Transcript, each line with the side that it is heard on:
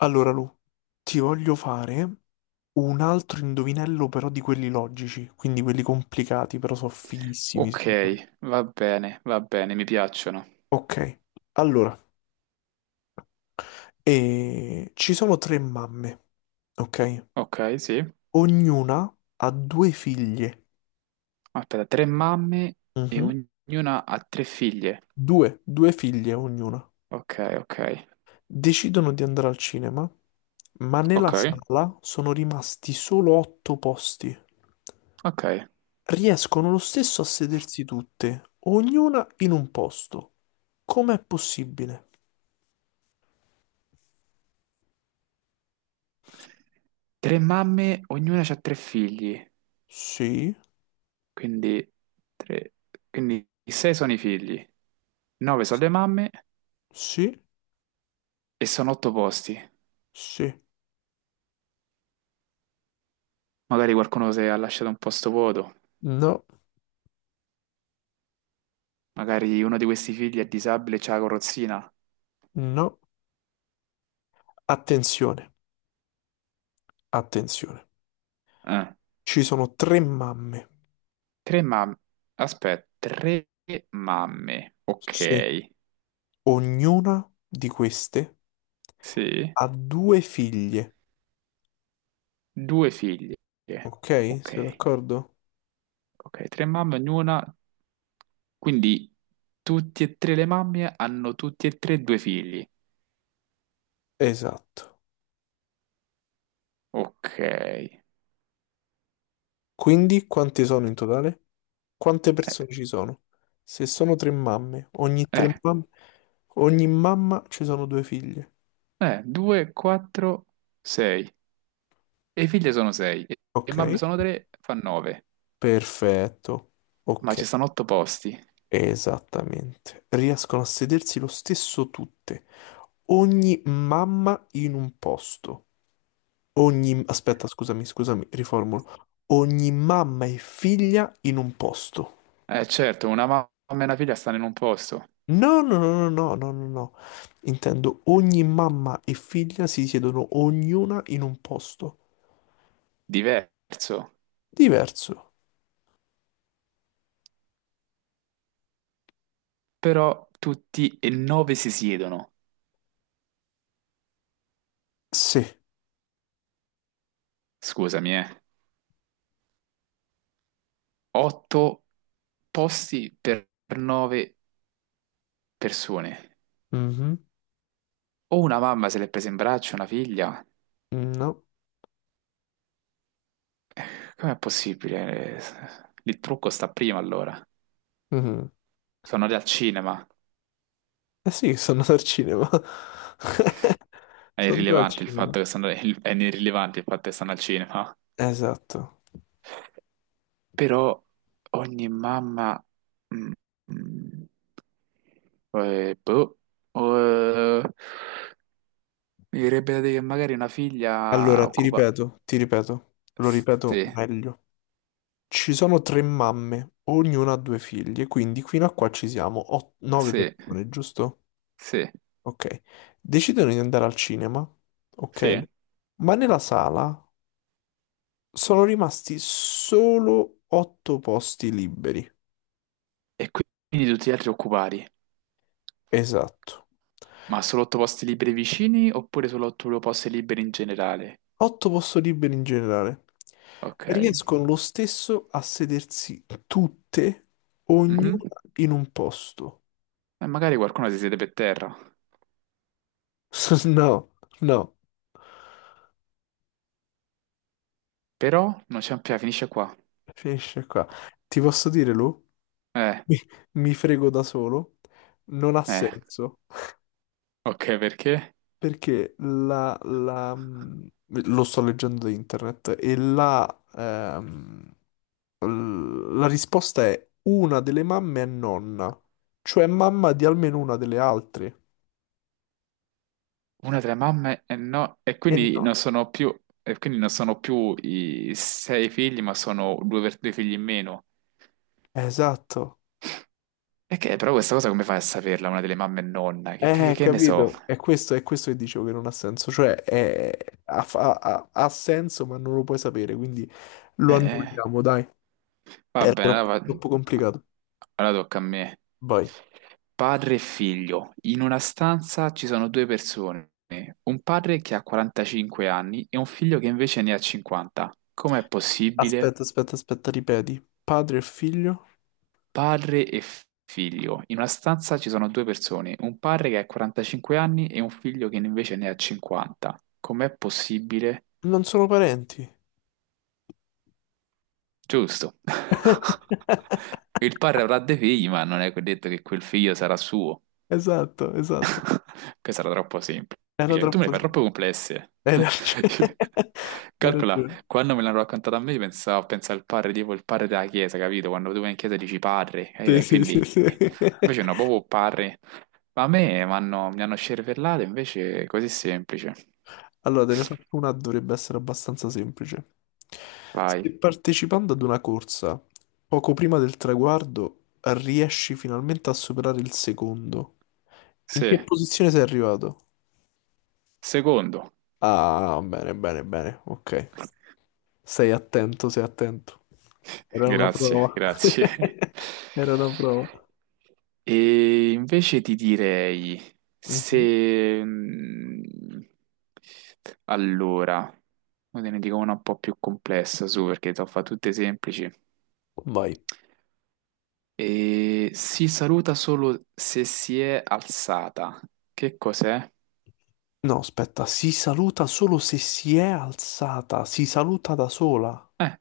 left: Allora, Lu, ti voglio fare un altro indovinello, però di quelli logici, quindi quelli complicati, però sono fighissimi,
right: Ok,
left: secondo me.
right: va bene, mi piacciono.
left: Ok, allora, ci sono tre mamme, ok?
right: Ok, sì.
left: Ognuna ha due figlie.
right: Aspetta, tre mamme e
left: Mhm.
right: ognuna ha tre figlie.
left: Due, due figlie ognuna.
right: Ok, ok,
left: Decidono di andare al cinema, ma nella
right: ok,
left: sala sono rimasti solo otto posti.
right: ok.
left: Riescono lo stesso a sedersi tutte, ognuna in un posto. Com'è possibile?
right: Tre mamme, ognuna ha tre figli.
left: Sì,
right: Quindi, tre... quindi sei sono i figli, nove sono le mamme
left: sì,
right: e sono otto posti.
left: sì.
right: Magari qualcuno si è lasciato un posto vuoto.
left: No,
right: Magari uno di questi figli è disabile e c'ha la carrozzina.
left: no. Attenzione, attenzione.
right: Eh.
left: Ci sono tre mamme.
right: Tre mamme. Aspetta, tre mamme. Ok,
left: Sì. Ognuna di queste
right: sì.
left: ha due figlie.
right: Due figlie.
left: Ok? Siete
right: Ok,
left: d'accordo?
right: ok, tre mamme ognuna. Quindi tutti e tre le mamme hanno tutti e tre due figli.
left: Esatto.
right: Ok.
left: Quindi quante sono in totale? Quante persone ci sono? Se sono tre
right: Eh,
left: mamme, ogni mamma ci sono due figlie.
right: due, quattro, sei. E le figlie sono sei. E le
left: Ok?
right: mamme sono tre, fa nove.
left: Perfetto.
right: Ma ci
left: Ok.
right: stanno otto posti.
left: Esattamente. Riescono a sedersi lo stesso tutte. Ogni mamma in un posto. Ogni... Aspetta, scusami, scusami, riformulo. Ogni mamma e figlia in un posto.
right: Eh certo, una mamma e una figlia stanno in un posto
left: No, no, no, no, no, no, no, no. Intendo ogni mamma e figlia si siedono ognuna in un posto.
right: diverso.
left: Diverso.
right: Però tutti e nove si siedono.
left: Sì.
right: Scusami, eh. Otto posti per nove persone.
left: Mhm.
right: O una mamma se l'è presa in braccio, una figlia.
left: No.
right: Eh, Com'è possibile? Il trucco sta prima allora.
left: Mhm.
right: Sono andati al cinema.
left: Eh sì, sono andato al cinema.
right: È
left: Sono andato al
right: irrilevante il fatto
left: cinema.
right: che stanno, è irrilevante il fatto che stanno al cinema.
left: Esatto.
right: Però ogni mamma... mm, mm, boh, eh, mi verrebbe da dire che magari una figlia
left: Allora,
right: occupa...
left: ti ripeto, lo ripeto
right: Sì,
left: meglio. Ci sono tre mamme, ognuna ha due figlie, quindi fino a qua ci siamo, nove
right: sì,
left: persone, giusto?
right: sì,
left: Ok. Decidono di andare al cinema, ok?
right: sì.
left: Ma nella sala sono rimasti solo otto posti liberi.
right: E quindi tutti gli altri occupati,
left: Esatto.
right: ma solo otto posti liberi vicini oppure solo otto posti liberi in generale?
left: Otto posti liberi in generale.
right: Ok.
left: Riescono lo stesso a sedersi tutte,
right: Mhm.
left: ognuna in un posto.
right: E magari qualcuno si siede per terra,
left: No. No,
right: però non c'è un piano, finisce qua.
left: finisce qua. Ti posso dire, Lu?
right: Eh,
left: Mi, mi frego da solo. Non ha
right: eh,
left: senso.
right: ok, perché?
left: Perché lo sto leggendo da internet e ehm, la risposta è una delle mamme è nonna. Cioè mamma di almeno una delle altre.
right: Una tra le mamme e no, e
left: E
right: quindi
left: no.
right: non sono più, e quindi non sono più i sei figli, ma sono due, due figli in meno.
left: Esatto.
right: E che, però questa cosa come fai a saperla, una delle mamme e nonna? Che, che ne so?
left: Capito. È questo che dicevo che non ha senso. Cioè è- ha, fa- ha ha senso ma non lo puoi sapere, quindi lo
right: Eh,
left: annulliamo, dai.
right: va
left: Era
right: bene, allora,
left: troppo, troppo complicato.
right: allora tocca a me.
left: Vai.
right: Padre e figlio. In una stanza ci sono due persone, un padre che ha 45 anni e un figlio che invece ne ha 50. Com'è possibile?
left: Aspetta, aspetta, aspetta, ripeti. Padre e figlio
right: Padre e figlio. In una stanza ci sono due persone, un padre che ha 45 anni e un figlio che invece ne ha 50. Com'è possibile?
left: non sono parenti.
right: Giusto. Il padre avrà dei figli, ma non è detto che quel figlio sarà suo.
left: Esatto, esatto.
right: Questa era troppo
left: Era
right: semplice. Tu me
left: troppo...
right: le fai troppo complesse.
left: Hai ragione. Hai
right: Calcola,
left: ragione.
right: quando me l'hanno raccontata a me, pensavo, pensa al padre, tipo il padre della chiesa, capito? Quando tu vai in chiesa dici padre, capito?
left: Sì,
right: E
left: sì, sì,
right: quindi
left: sì.
right: invece no, proprio padre. Ma a me mi hanno scervellato, invece è così semplice.
left: Allora, te ne faccio una, dovrebbe essere abbastanza semplice. Se
right: Vai.
left: partecipando ad una corsa, poco prima del traguardo, riesci finalmente a superare il secondo, in
right: Sì.
left: che posizione sei arrivato?
right: Secondo.
left: Ah, bene, bene, bene, ok. Sei attento, sei attento. Era una
right: Grazie,
left: prova.
right: grazie.
left: Era una prova.
right: E invece ti direi
left: Mhm.
right: se... allora, ora te ne dico una un po' più complessa, su, perché te ho fatto tutte semplici.
left: Vai.
right: E si saluta solo se si è alzata. Che cos'è?
left: No, aspetta, si saluta solo se si è alzata, si saluta da sola, a
right: Eh,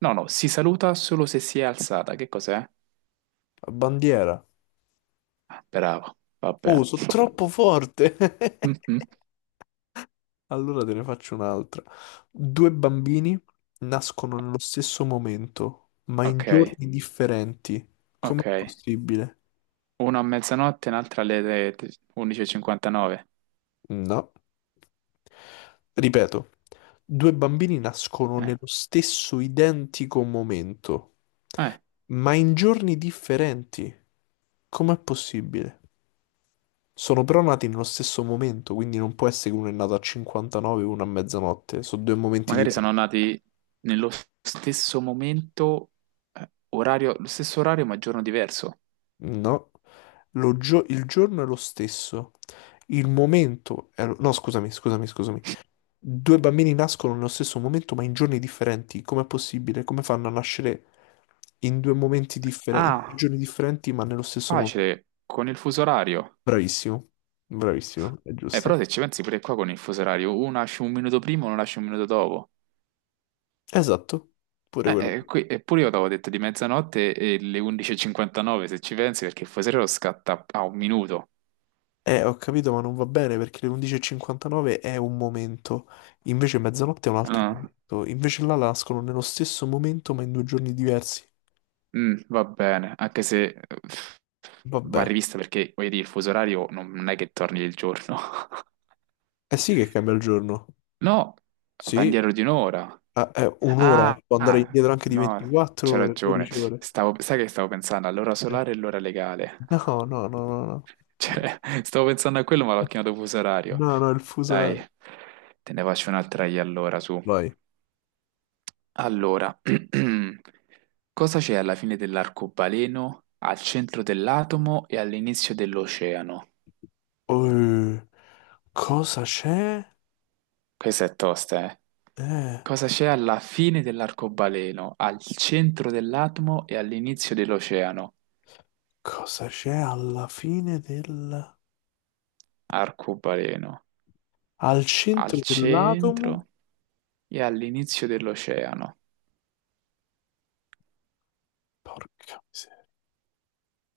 right: no, no, si saluta solo se si è alzata. Che cos'è?
left: bandiera.
right: Ah, bravo,
left: Oh,
right: vabbè.
left: sono troppo forte.
right: Mhm.
left: Allora te ne faccio un'altra. Due bambini nascono nello stesso momento, ma in
right: Ok,
left: giorni differenti. Com'è
right: ok.
left: possibile?
right: Uno a mezzanotte, un'altra alle 11:59.
left: No. Ripeto, due bambini nascono
right: Eh,
left: nello stesso identico momento,
right: eh,
left: ma in giorni differenti. Com'è possibile? Sono però nati nello stesso momento, quindi non può essere che uno è nato a 59 e uno a mezzanotte. Sono due momenti
right: magari
left: diversi.
right: sono nati nello stesso momento, orario, lo stesso orario ma giorno diverso.
left: No, il giorno è lo stesso. Il momento è lo- No, scusami, scusami, scusami. Due bambini nascono nello stesso momento, ma in giorni differenti. Com'è possibile? Come fanno a nascere in due momenti differenti, in due
right: Ah,
left: giorni differenti, ma nello stesso momento?
right: facile, con il fuso orario.
left: Bravissimo, bravissimo, è giusto.
right: Però se ci pensi pure qua con il fuso orario, uno nasce un minuto prima, uno nasce un minuto dopo.
left: Esatto, pure quello.
right: Qui, eppure io avevo detto di mezzanotte e le 11:59 se ci pensi, perché il fuso orario scatta a un minuto.
left: Ho capito, ma non va bene perché le 11.59 è un momento, invece mezzanotte è un altro momento, invece là nascono nello stesso momento ma in due giorni diversi.
right: Mm, va bene, anche se va
left: Vabbè,
right: rivista perché, voglio dire, il fuso orario non è che torni il giorno.
left: eh sì che cambia il giorno.
right: No, va
left: Sì,
right: indietro di un'ora.
left: ah, è un'ora,
right: Ah,
left: può andare
right: ah,
left: indietro anche di
right: no,
left: 24
right: c'è
left: ore,
right: ragione.
left: 12 ore.
right: Sai che stavo pensando all'ora
left: Eh,
right: solare e l'ora legale.
left: No, no, no, no, no, no,
right: Cioè, stavo pensando a quello, ma l'ho chiamato fuso orario.
left: no, no, il fuso
right: Dai,
left: orario.
right: te ne faccio un'altra io allora, su.
left: Vai.
right: Allora, cosa c'è alla fine dell'arcobaleno, al centro dell'atomo e all'inizio dell'oceano?
left: Eh, cosa c'è?
right: Questa è tosta, eh.
left: Eh,
right: Cosa c'è alla fine dell'arcobaleno, al centro dell'atomo e all'inizio dell'oceano?
left: cosa c'è alla fine del...
right: Arcobaleno,
left: al
right: al
left: centro dell'atomo?
right: centro e all'inizio dell'oceano.
left: Porca miseria.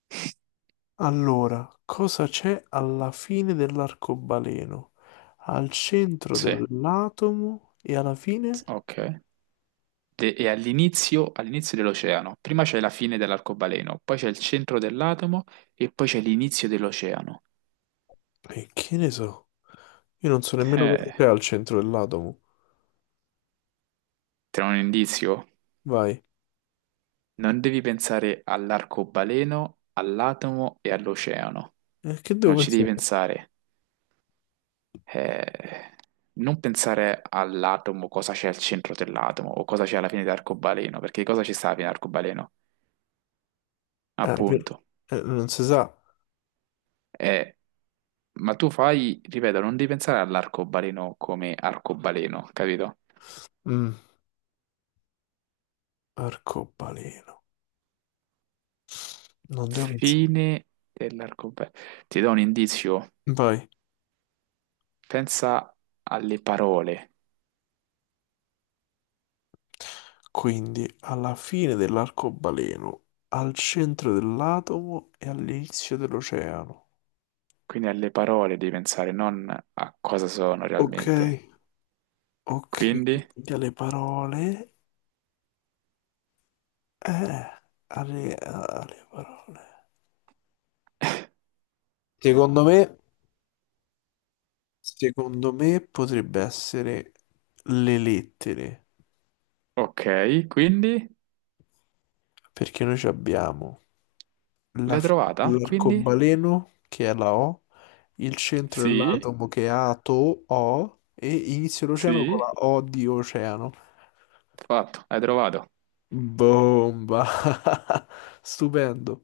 left: Allora, cosa c'è alla fine dell'arcobaleno? Al centro
right: Sì,
left: dell'atomo e alla fine?
right: ok. E all'inizio dell'oceano. Prima c'è la fine dell'arcobaleno, poi c'è il centro dell'atomo e poi c'è l'inizio dell'oceano.
left: E che ne so? Io non so nemmeno cosa
right: Eh,
left: c'è al centro dell'atomo.
right: te ne ho un indizio?
left: Vai.
right: Non devi pensare all'arcobaleno, all'atomo e all'oceano.
left: Che devo
right: Non ci devi
left: pensare?
right: pensare. Eh, non pensare all'atomo, cosa c'è al centro dell'atomo o cosa c'è alla fine dell'arcobaleno, perché cosa ci sta alla fine dell'arcobaleno?
left: Eh, ve-
right: Appunto.
left: non si sa.
right: Eh, ma tu fai, ripeto, non devi pensare all'arcobaleno come arcobaleno, capito?
left: Mm, arcobaleno. Non devo pensare.
right: Fine dell'arcobaleno. Ti do un indizio.
left: Vai.
right: Pensa alle parole.
left: Quindi, alla fine dell'arcobaleno, al centro dell'atomo e all'inizio dell'oceano.
right: Quindi alle parole devi pensare, non a cosa sono
left: Ok,
right: realmente.
left: ok.
right: Quindi,
left: Quindi alle parole. Eh, alle, alle parole. Secondo me, secondo me potrebbe essere le lettere,
right: ok, quindi
left: perché noi ci abbiamo la
right: l'hai
left: fine
right: trovata? Quindi,
left: dell'arcobaleno, che è la O, il centro
right: sì,
left: dell'atomo, che è ato, O, e inizio l'oceano con
right: sì,
left: la O di oceano.
right: fatto, hai trovato.
left: Bomba! Stupendo.